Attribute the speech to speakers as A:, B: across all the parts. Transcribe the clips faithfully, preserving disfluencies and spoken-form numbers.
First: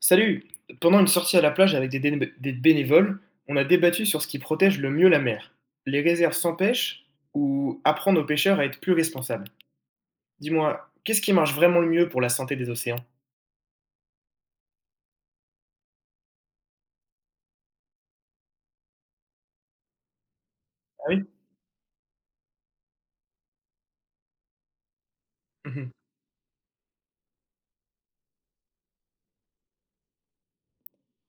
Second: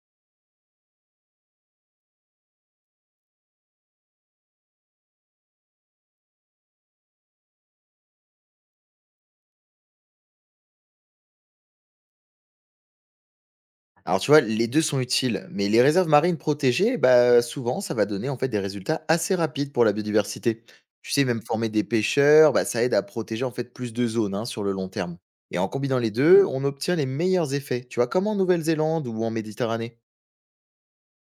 A: Salut! Pendant une sortie à la plage avec des, déné- des bénévoles, on a débattu sur ce qui protège le mieux la mer. Les réserves sans pêche ou apprendre aux pêcheurs à être plus responsables. Dis-moi, qu'est-ce qui marche vraiment le mieux pour la santé des océans?
B: Alors tu vois, les deux sont utiles, mais les réserves marines protégées, bah, souvent, ça va donner en fait des résultats assez rapides pour la biodiversité.
A: Ah
B: Tu
A: oui?
B: sais, même former des pêcheurs, bah, ça aide à protéger en fait plus de zones hein, sur le long terme. Et en
A: Mhm.
B: combinant les deux, on obtient les meilleurs effets. Tu vois, comme en Nouvelle-Zélande ou en Méditerranée.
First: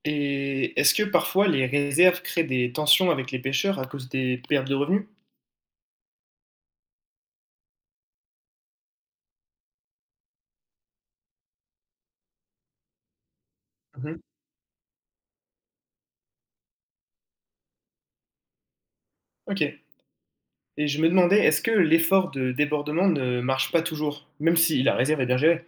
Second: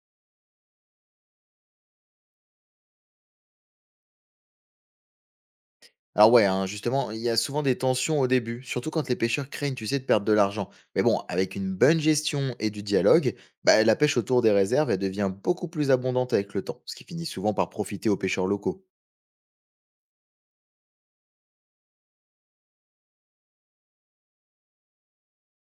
A: Et est-ce que parfois les réserves créent des tensions avec les pêcheurs à cause des pertes de revenus?
B: Alors ouais, hein, justement, il y a souvent des tensions au début, surtout quand les pêcheurs craignent, tu sais, de perdre de l'argent. Mais bon, avec une bonne gestion et du dialogue, bah, la pêche
A: Mhm.
B: autour des réserves, elle devient beaucoup plus abondante avec le temps, ce qui finit souvent par profiter aux pêcheurs locaux.
A: Ok. Et je me demandais, est-ce que l'effort de débordement ne marche pas toujours, même si la réserve est bien gérée?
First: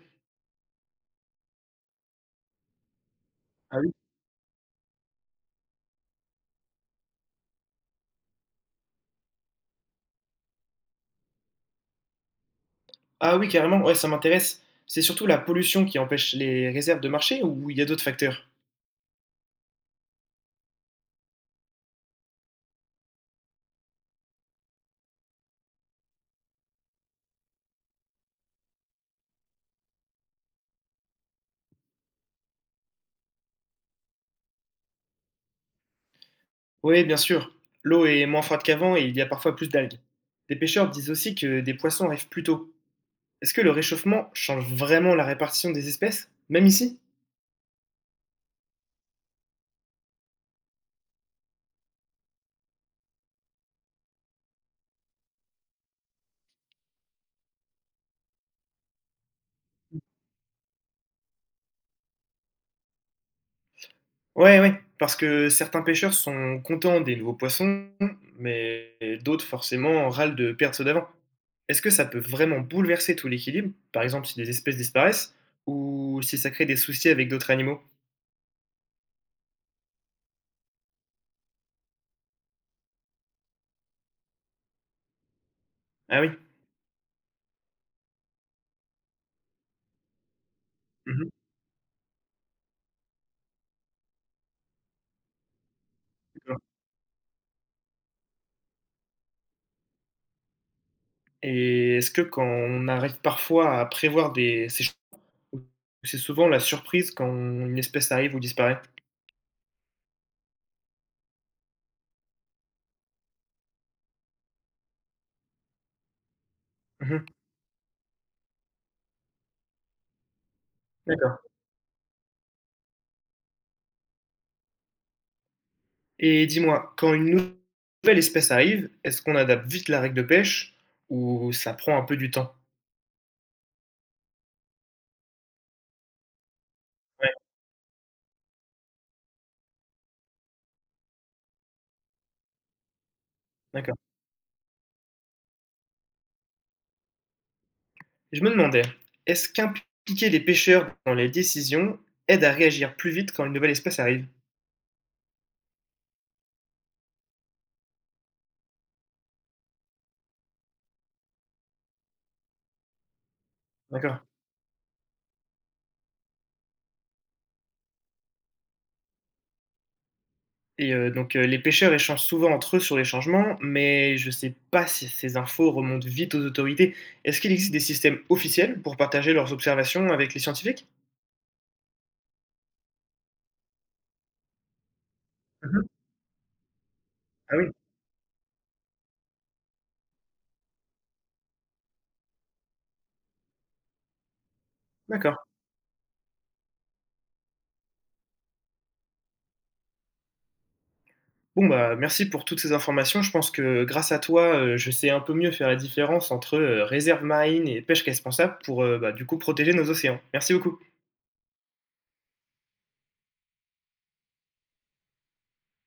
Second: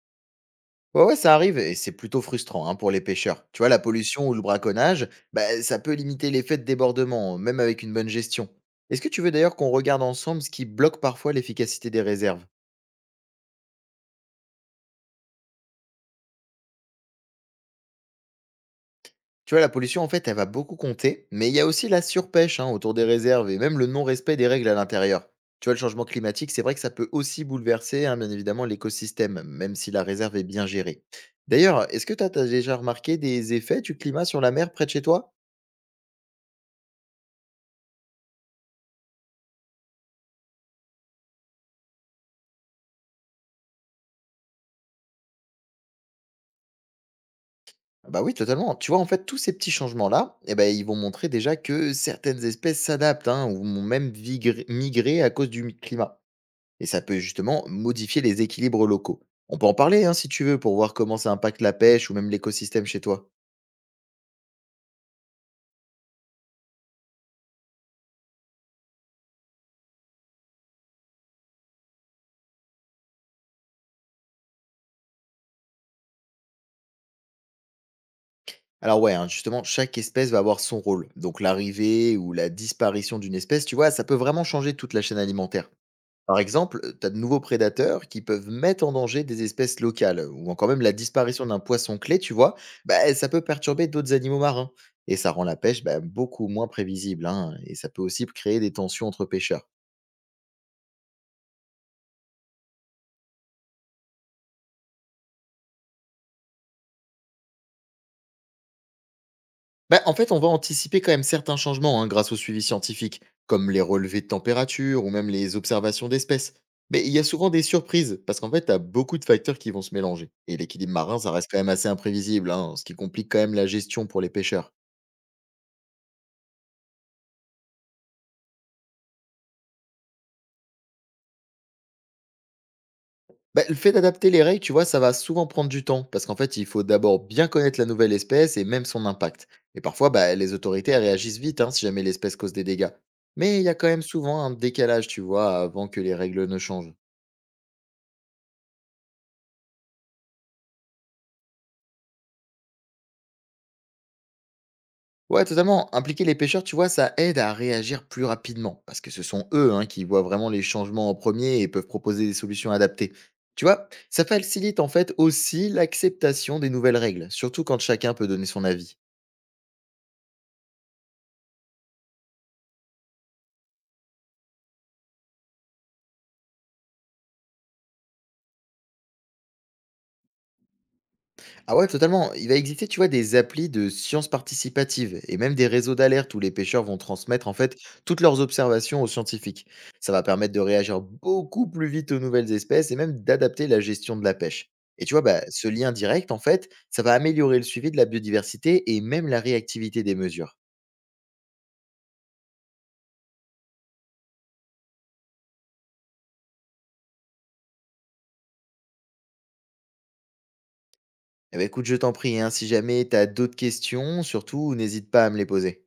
B: Ouais, ouais, ça arrive et c'est plutôt frustrant hein, pour les pêcheurs. Tu vois,
A: Ah
B: la
A: oui.
B: pollution ou le braconnage, bah, ça peut limiter l'effet de débordement, même avec une bonne gestion. Est-ce que tu veux d'ailleurs qu'on regarde ensemble ce qui bloque parfois l'efficacité des réserves?
A: Ah oui, carrément, ouais, ça m'intéresse. C'est surtout la pollution qui empêche les réserves de marcher ou il y a d'autres facteurs?
B: Tu vois, la pollution, en fait, elle va beaucoup compter, mais il y a aussi la surpêche hein, autour des réserves et même le non-respect des règles à l'intérieur. Tu vois, le changement climatique, c'est vrai que ça peut aussi bouleverser, hein, bien évidemment, l'écosystème, même si la réserve est bien gérée. D'ailleurs, est-ce que tu as déjà remarqué des effets du climat sur la mer près de chez toi?
A: Oui, bien sûr. L'eau est moins froide qu'avant et il y a parfois plus d'algues. Des pêcheurs disent aussi que des poissons arrivent plus tôt. Est-ce que le réchauffement change vraiment la répartition des espèces, même ici?
B: Bah oui, totalement. Tu vois, en fait, tous ces petits changements-là, eh ben, ils vont montrer déjà que certaines espèces s'adaptent hein, ou vont même vigrer- migrer à cause du mi- climat. Et ça peut justement modifier les équilibres locaux. On peut en parler hein, si tu veux pour voir comment ça impacte la pêche ou même l'écosystème chez toi.
A: Ouais, ouais, parce que certains pêcheurs sont contents des nouveaux poissons, mais d'autres forcément râlent de perdre ceux d'avant. Est-ce que ça peut vraiment bouleverser tout l'équilibre, par exemple si des espèces disparaissent, ou si ça crée des soucis avec d'autres animaux?
B: Alors ouais, hein, justement, chaque espèce va avoir son rôle. Donc l'arrivée ou la disparition d'une espèce, tu vois, ça peut vraiment changer toute la chaîne alimentaire.
A: Ah oui.
B: Par exemple, heu, tu as de nouveaux prédateurs qui peuvent mettre en danger des espèces locales, ou encore même la
A: Mmh mh,
B: disparition d'un poisson clé, tu vois? Bah, ça peut perturber d'autres animaux marins et ça rend la pêche, bah, beaucoup
A: d'accord.
B: moins prévisible, hein, et ça peut aussi créer des tensions entre pêcheurs.
A: Et est-ce que quand on arrive parfois à prévoir des ces ch ou c'est souvent la surprise quand une espèce arrive ou disparaît?
B: Bah, en fait, on va anticiper quand même certains changements, hein, grâce au suivi scientifique, comme les relevés de température ou même les observations d'espèces. Mais il
A: Mmh
B: y a
A: mh,
B: souvent des surprises parce qu'en fait, tu as beaucoup de facteurs qui vont se mélanger et l'équilibre marin, ça
A: d'accord.
B: reste quand même assez imprévisible, hein, ce qui complique quand même la gestion pour les pêcheurs.
A: Et dis-moi, quand une nouvelle espèce arrive, est-ce qu'on adapte vite la règle de pêche ou ça prend un peu du temps?
B: Bah, le fait d'adapter les règles, tu vois, ça va souvent prendre du temps, parce qu'en fait, il faut d'abord
A: Ouais,
B: bien connaître la nouvelle espèce et même son impact. Et parfois, bah, les autorités elles réagissent vite hein, si jamais l'espèce cause des dégâts. Mais il y a quand
A: d'accord.
B: même souvent un décalage, tu vois, avant que les règles ne changent.
A: Je me demandais, est-ce qu'impliquer les pêcheurs dans les décisions aide à réagir plus vite quand une nouvelle espèce arrive?
B: Ouais, totalement. Impliquer les pêcheurs, tu vois, ça aide à réagir plus rapidement, parce que ce sont eux hein, qui voient vraiment les changements en premier et peuvent proposer des solutions adaptées. Tu vois, ça
A: D'accord.
B: facilite en fait aussi l'acceptation des nouvelles règles, surtout quand chacun peut donner son avis.
A: Et heu, donc heu, les pêcheurs échangent souvent entre eux sur les changements, mais je ne sais pas si ces infos remontent vite aux autorités. Est-ce qu'il existe des systèmes officiels pour partager leurs observations avec les scientifiques?
B: Ah ouais, totalement. Il va exister, tu vois, des applis de sciences participatives et même des
A: Mmh.
B: réseaux d'alerte où les pêcheurs vont transmettre en
A: Ah oui,
B: fait toutes leurs observations aux scientifiques. Ça va permettre de réagir beaucoup plus vite aux nouvelles espèces et même d'adapter la gestion de la pêche. Et tu vois,
A: d'accord.
B: bah, ce lien direct, en fait, ça va améliorer le suivi de la biodiversité et même la réactivité des mesures.
A: Bon, bah, merci pour toutes ces informations. Je pense que grâce à toi, heu, je sais un peu mieux faire la différence entre, heu, réserve marine et pêche responsable pour, heu, bah, du coup protéger nos océans. Merci beaucoup.
B: Eh ben, écoute, je t'en prie, hein, si jamais tu as d'autres questions, surtout n'hésite pas à me les poser.